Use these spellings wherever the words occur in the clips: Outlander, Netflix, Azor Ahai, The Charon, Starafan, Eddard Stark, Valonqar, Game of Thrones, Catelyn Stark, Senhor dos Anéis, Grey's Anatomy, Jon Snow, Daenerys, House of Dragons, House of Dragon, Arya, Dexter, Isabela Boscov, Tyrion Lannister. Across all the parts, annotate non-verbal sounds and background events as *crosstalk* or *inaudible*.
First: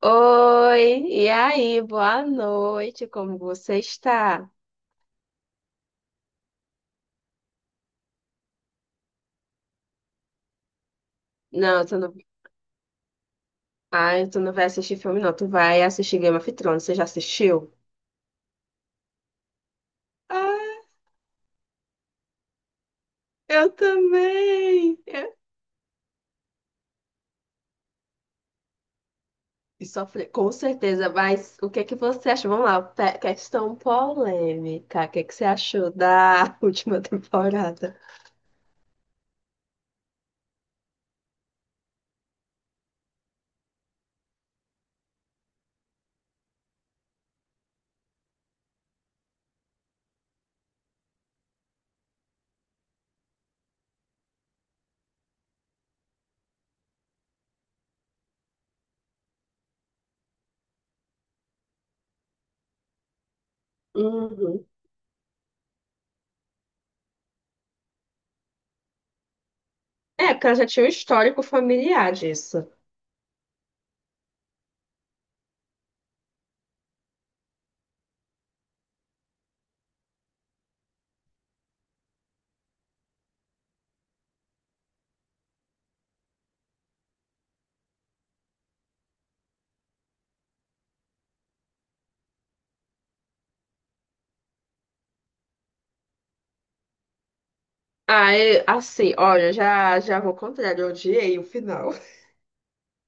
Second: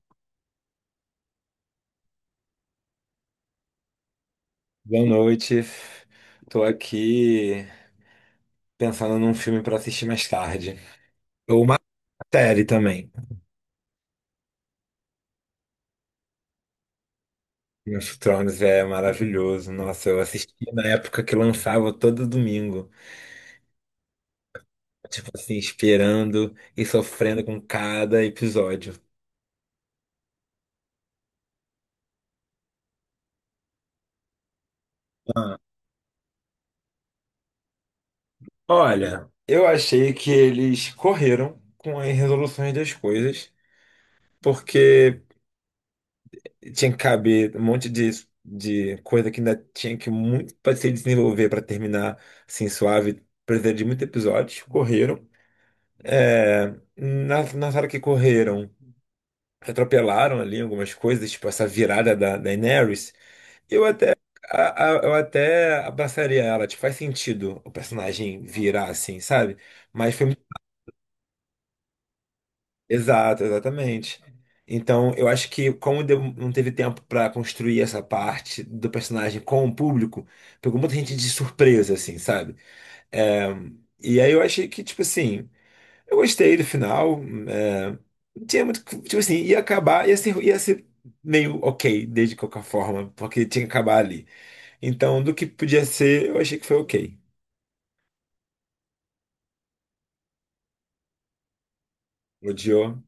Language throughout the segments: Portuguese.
Oi, e aí? Boa noite, como você está? Boa noite. Tô aqui pensando num filme pra assistir mais tarde. Ou uma Não, tu não... série também. Ai, tu não vai assistir filme, não. Tu vai assistir Game of Thrones. Você já assistiu? Game of Thrones é maravilhoso. Nossa, eu assisti Ah, na época que lançava todo domingo. eu também. Tipo Eu... assim, esperando e sofrendo com cada episódio. E sofre, com certeza, mas o que é que você achou? Vamos lá, questão polêmica. O que é que você Ah, achou da *laughs* última temporada? olha, eu achei que eles correram com as resoluções das coisas, porque tinha que caber um monte de coisa que ainda tinha que muito para se desenvolver para terminar assim suave. Precisa de muitos episódios. Correram. É, na hora que correram, atropelaram ali algumas coisas, tipo essa virada da Daenerys. Eu até, Uhum. Eu até abraçaria ela. Tipo, faz sentido o personagem virar assim, sabe? Mas foi É, porque ela já tinha um histórico familiar disso. exato, exatamente. Então, eu acho que não teve tempo para construir essa parte do personagem com o público, pegou muita gente de surpresa, assim, sabe? É, e aí eu achei que, tipo assim, eu gostei do final. é, não tinha muito. Tipo assim, ia acabar, ia ser meio ok, desde qualquer forma, porque tinha que acabar ali. Então, do que podia ser, eu achei que foi ok. Ah, assim, olha, já vou ao contrário, eu odiei o final. Odiou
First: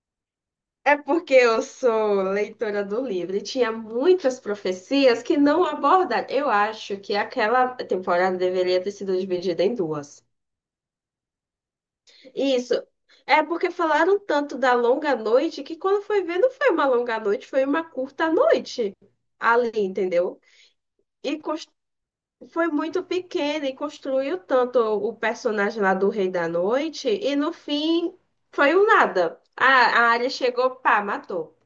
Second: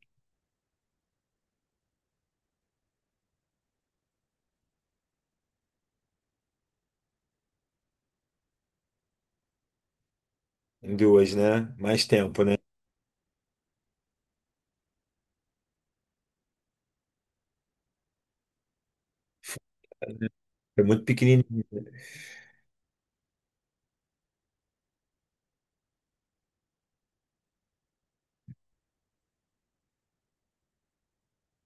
É porque eu sou leitora do livro e tinha muitas profecias que não abordaram. Eu acho que aquela temporada deveria ter sido dividida em duas. em duas, né? Mais tempo, né? Isso. É porque falaram tanto da longa noite que quando foi ver, não foi uma longa noite, foi uma curta noite ali, entendeu? Foi muito E pequenininho. cons- Foi muito pequena e construiu tanto o personagem lá do Rei da Noite e no fim foi um nada. A Arya chegou, pá, matou.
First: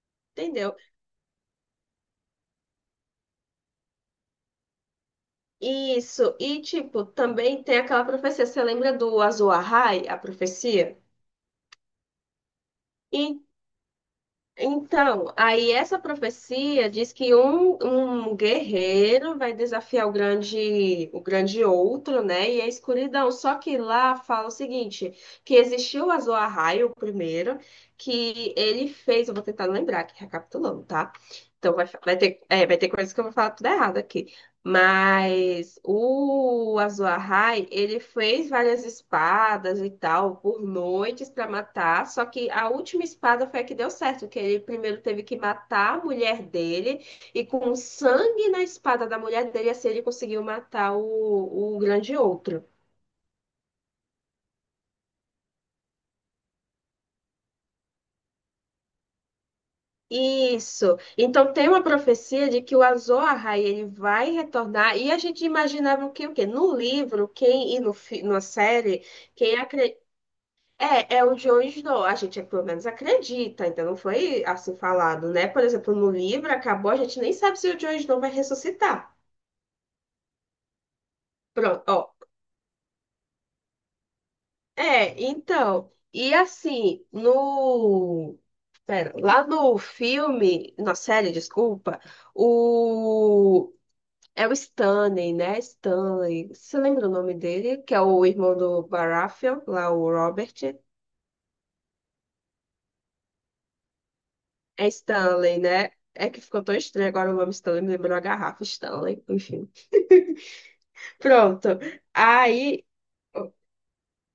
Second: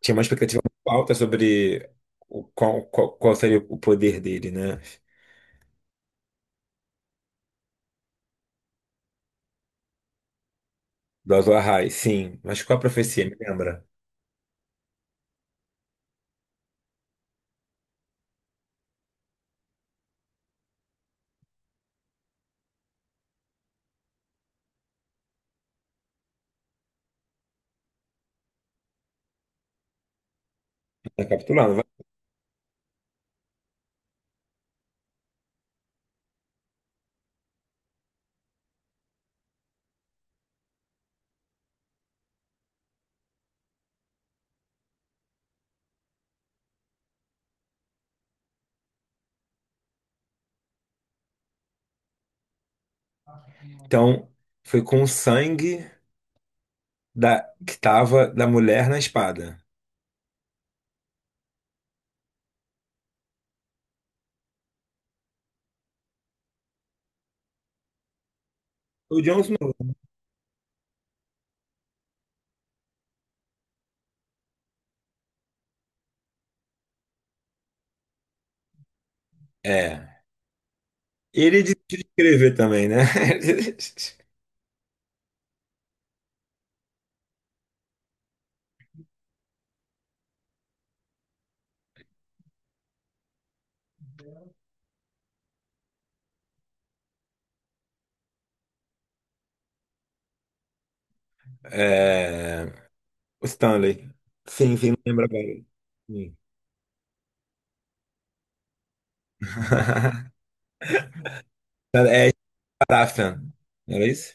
Tinha uma expectativa Entendeu? muito alta sobre qual seria o poder dele, né? Isso, e tipo, também tem aquela profecia, você lembra do Azul Ahai, a profecia? Do Azor Ahai, sim. Mas qual a profecia, me E- lembra? então, aí essa profecia diz que um guerreiro vai desafiar o grande outro, né? E a escuridão. Só que lá fala o seguinte, que existiu o Azul Ahai, o primeiro, que ele fez, eu vou tentar lembrar aqui, recapitulando, tá? Tá capitulando. Então vai, Vai. Vai ter coisas que eu vou falar tudo errado aqui. Mas o Azuahai, ele fez várias espadas e tal por noites para matar, só que a última espada foi a que deu certo, que ele primeiro teve que matar a mulher dele e com o sangue na espada da mulher dele assim ele conseguiu matar o grande outro. Então, foi com o sangue da, que tava da mulher na espada. Isso. Então tem uma profecia de que o Azoahai ele vai retornar e a gente imaginava que o quê? No livro, quem e no, fi- na série, O Jon quem Snow. é, é o Joe Snow. A gente, pelo menos, acredita. Então, não foi assim falado, né? Por exemplo, no livro acabou, a gente nem sabe se o Joe Snow vai ressuscitar. É. Ele Pronto, desistiu de ó. escrever também, né? *laughs* É, então. E assim, no. Pera, lá no filme, na série, desculpa, o. É o Stanley, né? Stanley. Você lembra o nome dele? Que é o irmão do Baratheon, lá o Robert. É, o Stanley. Sim, É sim, lembra lembro Stanley, agora. né? É Sim. que ficou tão estranho agora o nome Stanley, me lembrou a garrafa Stanley, enfim. *laughs* *laughs* Pronto. É Aí. Starafan. Não era isso?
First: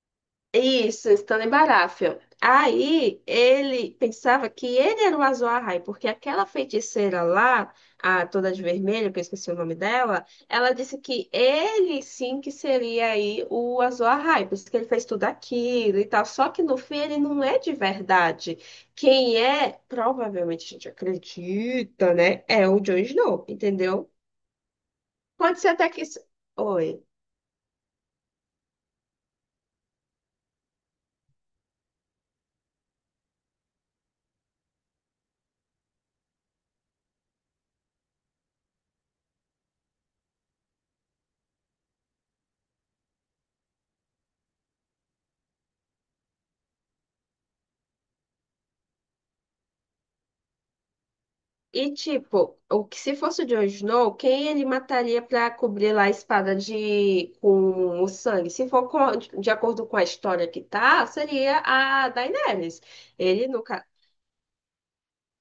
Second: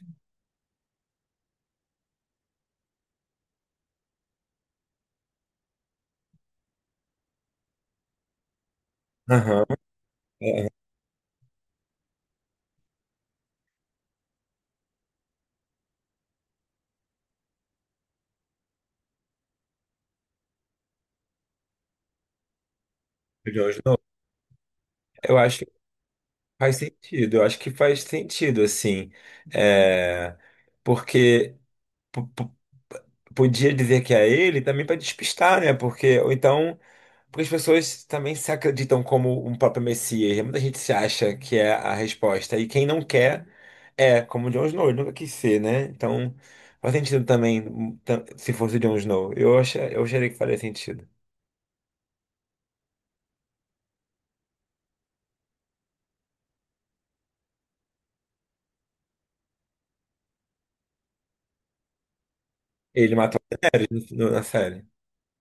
Isso, estando em Baratheon. Aí ele pensava que ele era o Azor porque aquela feiticeira lá, a toda de vermelho, que eu esqueci o Aham. nome dela, é, é, ela disse que ele sim que seria aí o Azor Ahai, por isso que ele fez tudo aquilo e tal. Só que no fim ele não é de verdade. Quem é, provavelmente a gente acredita, né? É o Jon Snow, o Jon Snow. entendeu? Eu Pode acho ser até que. Faz Oi. sentido, eu acho que faz sentido, assim. É, porque p- p- podia dizer que é ele também para despistar, né? Porque, ou então, porque as pessoas também se acreditam como um próprio Messias, né? Muita gente se acha que é a resposta. E quem não quer é, como o Jon Snow, ele nunca quis ser, né? Então, faz sentido também, se fosse o Jon Snow. Eu acharia que faria sentido. E tipo, o que se fosse o Jon Snow, quem ele mataria pra cobrir lá a espada de com o sangue? Se for com- De acordo com a história que tá, seria a Daenerys. Ele matou Ele nunca na série.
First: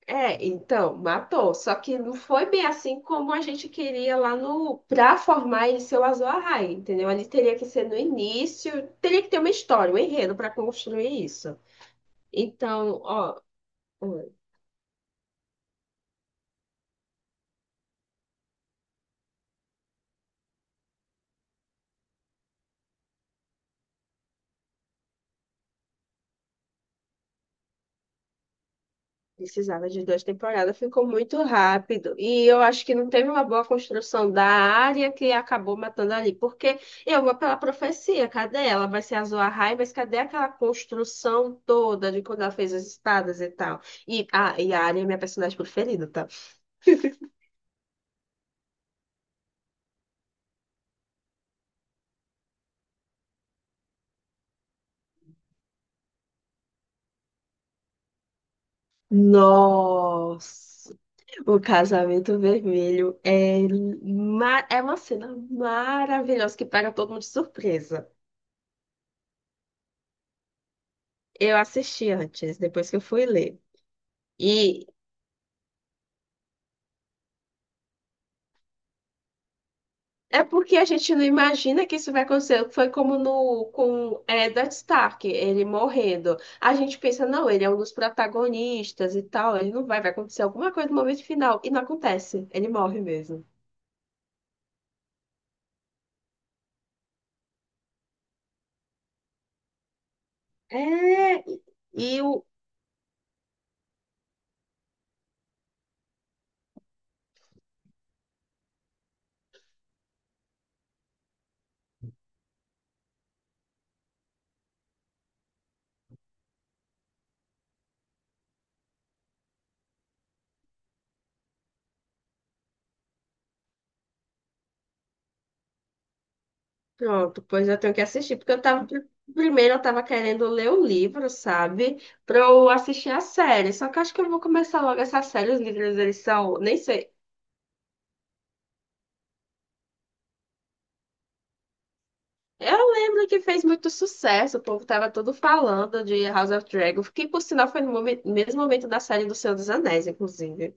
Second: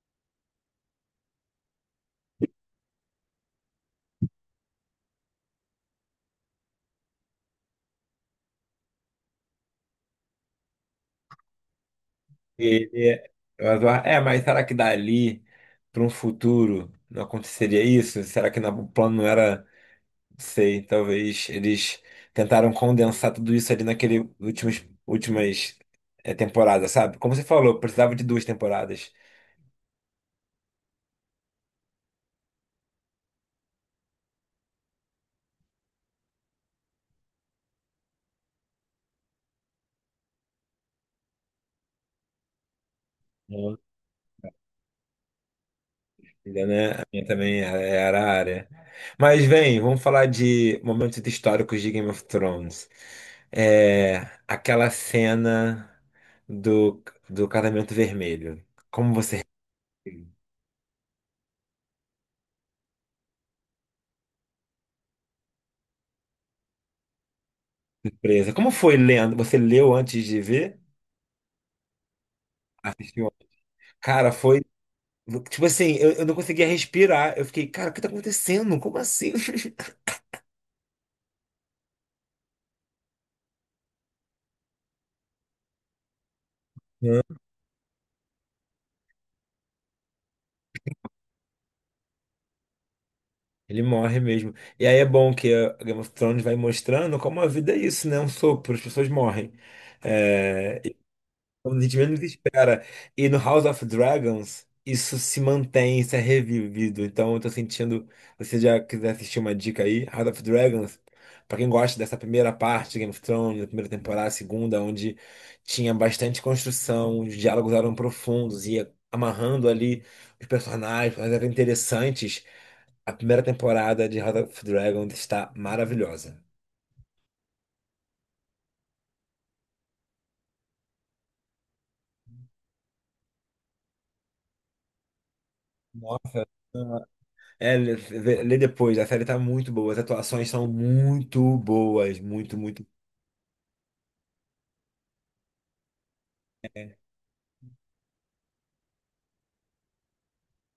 é, então, matou. Só que não foi bem assim como a gente queria lá no pra formar ele ser o Azor Ahai, entendeu? Ele teria que ser no início, teria que ter uma história, um enredo pra construir isso. Ele Então, é, ó, mas eu- é, hum. Mas será que dali para um futuro não aconteceria isso? Será que o plano não era, não sei, talvez eles tentaram condensar tudo isso ali naquele temporadas, sabe? Como você falou, precisava de duas temporadas. Precisava de duas temporadas, ficou muito rápido. E eu acho que não teve uma boa construção da área que acabou matando ali. Porque eu vou pela profecia, cadê ela? Vai ser a Zoahai, mas cadê aquela construção toda de quando ela fez as espadas e Não, tal? E, ah, e a Arya é minha personagem preferida, tá? ainda, né? A minha também era a área. Mas vem, vamos falar de momentos históricos de Game of Thrones. É, aquela cena do, do casamento vermelho. Como você Nossa! O casamento vermelho é, é uma cena maravilhosa que pega todo mundo de surpresa. surpresa. Como foi lendo? Você leu antes de ver? Eu assisti antes, depois que eu fui Assistiu? ler. Cara, foi. E, Tipo assim, eu não conseguia respirar. Eu fiquei, cara, o que tá acontecendo? Como assim? *laughs* é porque a gente não imagina que isso vai acontecer. Foi como no com Eddard Stark, ele morrendo. A gente Não, pensa, não, ele é um dos protagonistas e tal, ele não vai, vai acontecer alguma coisa no momento final. E não acontece, ele morre mesmo. ele morre mesmo. E aí é bom que a Game of Thrones vai mostrando como a vida é isso, né? É um sopro, as pessoas morrem. É, É, quando a gente e menos o. espera. E no House of Dragons, isso se mantém, isso é revivido. Então eu tô sentindo. Se você já quiser assistir uma dica aí, House of Dragons, pra quem gosta dessa primeira parte, Game of Thrones, da primeira temporada, a segunda, onde tinha bastante construção, os diálogos eram profundos, ia amarrando ali os personagens, mas eram interessantes. A primeira temporada de House of Dragons está maravilhosa. Pronto, pois eu tenho que assistir, porque eu tava. Primeiro eu tava querendo ler o livro, sabe? Pra eu assistir a série. Só que eu acho que eu vou começar logo essa série. Os livros, eles Nossa. são. Nem sei. É, lê depois, a série tá muito boa, as atuações são muito boas, muito, muito. Eu lembro que fez muito sucesso, o povo tava todo falando de House of Dragon, que por sinal foi no mesmo momento da série do Senhor dos Anéis, inclusive.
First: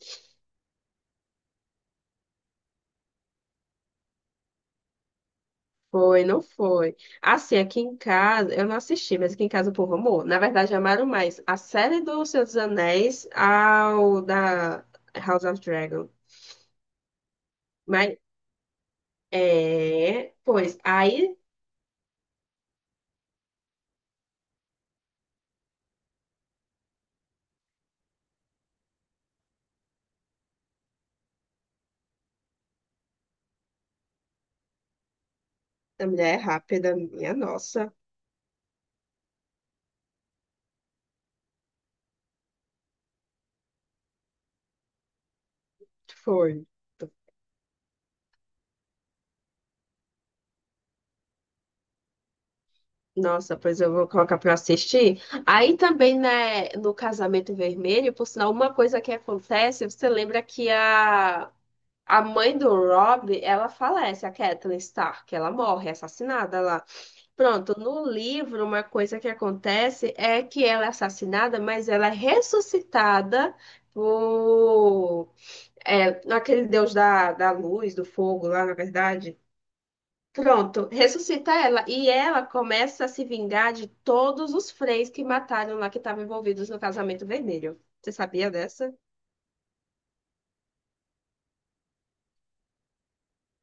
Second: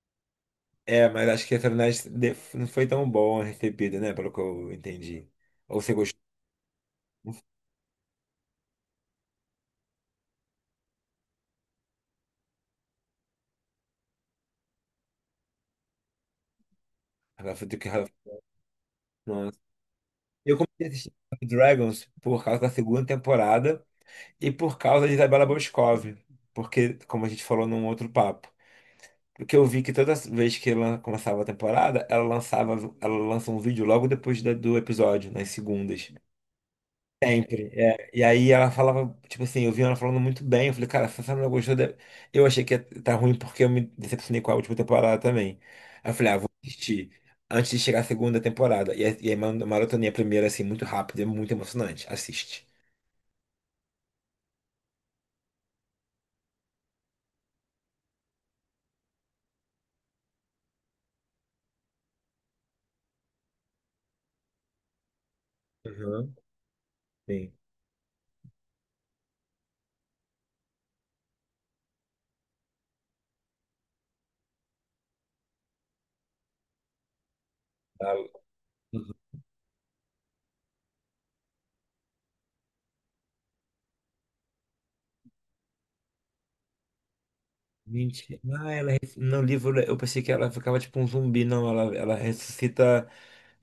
É, mas acho que a série não foi tão boa recebida, né? Pelo que eu entendi. Ou você gostou Foi, não foi. Assim, aqui em casa, eu não assisti, mas aqui em casa o povo amou. Na verdade, amaram mais a série do Senhor dos Anéis ao da House of Dragon. do que ela- Mas, Nossa. é, Eu pois, comecei a assistir aí, Dragons por causa da segunda temporada e por causa de Isabela Boscov, porque, como a gente falou num outro papo, porque eu vi que toda vez que ela começava a temporada, ela lança um vídeo logo depois do episódio, nas a segundas. mulher é rápida, minha Sempre, nossa, é. E aí ela falava, tipo assim, eu vi ela falando muito bem. Eu falei, cara, se você não gostou, eu achei que ia tá ruim porque eu me decepcionei com a última temporada também. Aí eu falei, ah, vou foi. assistir antes de chegar a segunda temporada. E aí maratonei a primeira, assim, muito rápido, é muito emocionante. Assiste. Nossa, pois eu vou colocar pra assistir. Aí também, né, no Casamento Vermelho, por sinal, uma coisa que acontece, você lembra que a mãe do Rob, ela falece, a Catelyn Stark, ela morre, é Uhum. assassinada lá. Sim. Pronto, no livro, uma coisa que acontece é que ela é assassinada, mas ela é ressuscitada por... É, aquele deus da luz, do Ela- fogo lá, na verdade. Pronto, ressuscita ela e ela começa a se vingar de todos os freis que mataram lá que estavam envolvidos no casamento vermelho. Você mentira. sabia Ah, ela. dessa? No livro eu pensei que ela ficava tipo um zumbi. Não, ela ressuscita.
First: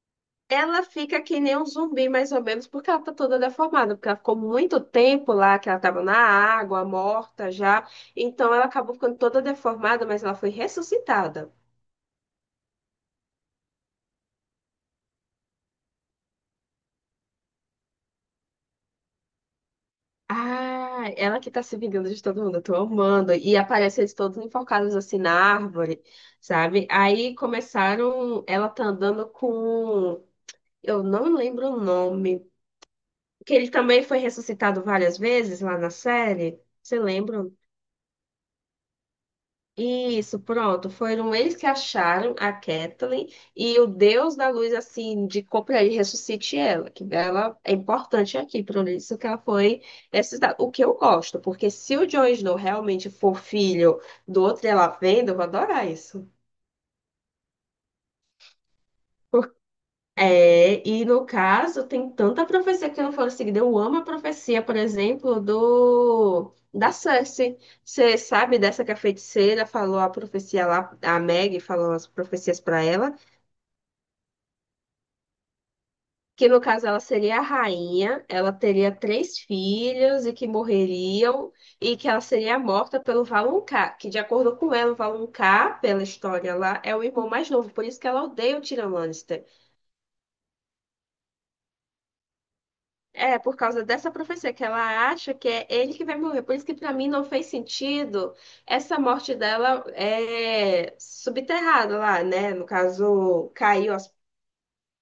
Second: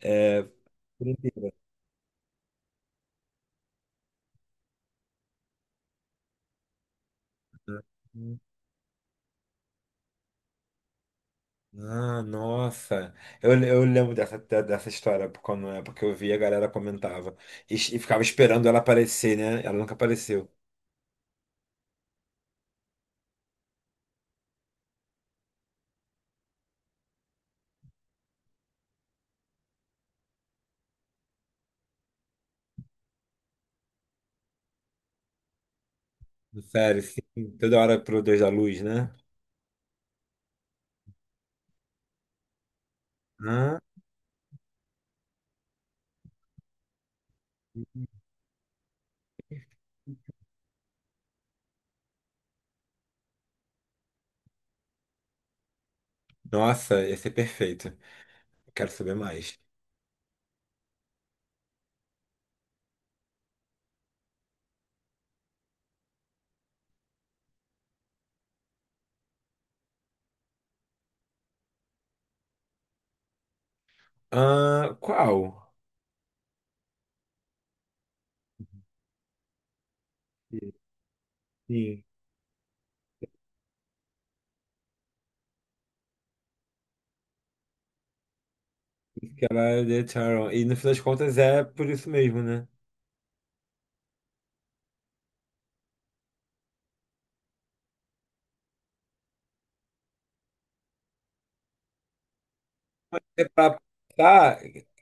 É... Ela por fica que inteiro, nem um zumbi, mais ou menos, porque ela tá toda deformada, porque ela ficou muito tempo lá, que ela tava na água, morta já. né? Então ela acabou ficando toda deformada, mas ela foi ressuscitada. Ah, nossa. Eu lembro dessa, dessa história, por quando é porque eu vi a galera comentava. E ficava esperando ela aparecer, né? Ela nunca apareceu. Ah, ela que tá se vingando de todo mundo, eu tô amando. E aparece eles todos enforcados assim na árvore, sabe? Aí começaram, ela tá andando com, eu não lembro o nome, que ele também foi ressuscitado várias vezes lá na série. Você Sério, sim. lembra? Toda hora pro Deus da Luz, né? Isso, pronto. Foram eles que acharam a Kathleen Ah, e o Deus da Luz, assim, indicou para ele ressuscite ela, que ela é importante aqui, por isso que ela foi ressuscitada. O que eu gosto, porque se o Jon Snow realmente for filho do outro, ela vendo, eu vou adorar isso. nossa, esse é perfeito. Eu quero saber mais. É, e no caso, tem tanta profecia que não foram seguidas. Eu amo a profecia, por exemplo, do da Cersei. Você sabe dessa que a feiticeira falou a profecia lá, a Meg falou as profecias para ela, Ah, qual? que no caso ela seria a rainha, ela teria três filhos e que morreriam, e Sim, que ela seria morta pelo Valonqar, que de acordo com ela, o Valonqar, pela história lá, é o irmão mais novo, por isso que ela odeia o Tyrion Lannister. que ela é The Charon. E no fim das contas é por isso mesmo, né? É, por causa dessa profecia, que ela acha que é ele que vai morrer. Por isso que para mim não fez sentido essa morte dela é subterrada lá, né? No É caso, pra caiu as... tá,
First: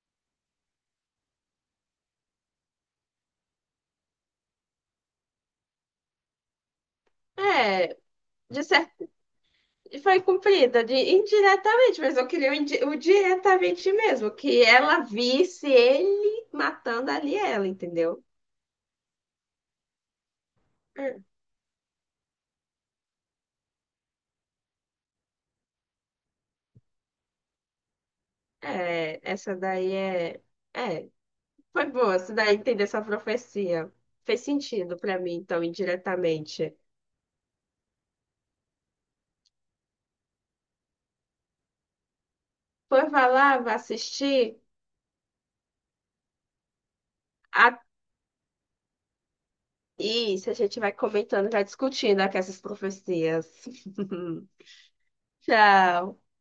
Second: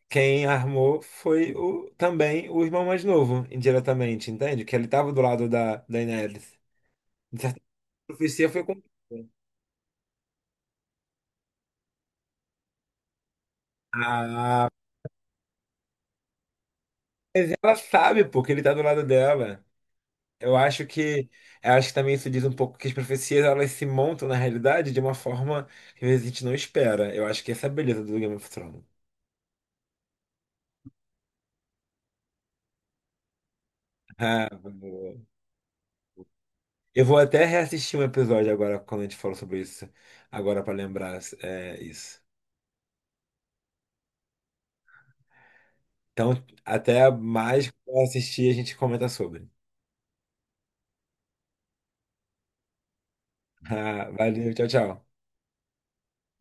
Quem armou foi o, também o irmão mais novo, indiretamente, entende? Que ele estava do lado da Daenerys. De certa forma, É, a profecia de foi certo, cumprida. foi cumprida de indiretamente, mas eu queria o, o diretamente mesmo, que Ah, ela visse ele matando ali mas ela, ela entendeu? sabe, porque ele tá do lado dela. Eu acho que, eu acho que também isso diz um pouco que as profecias elas se montam na realidade de uma forma que às vezes a gente não espera. Eu acho que essa é a beleza do Game of Thrones. É, é, essa daí é... É, foi boa, essa daí entender essa profecia. Fez Ah, sentido boa. para mim, então, indiretamente. Eu vou até reassistir um episódio agora quando a gente falou sobre isso, agora pra lembrar é, isso. Foi, vai lá, vai assistir. Então, até mais A... quando assistir, a gente comenta sobre. Isso, a gente vai comentando, vai discutindo aqui essas profecias. *laughs* Valeu, *laughs* tchau, tchau. Tchau.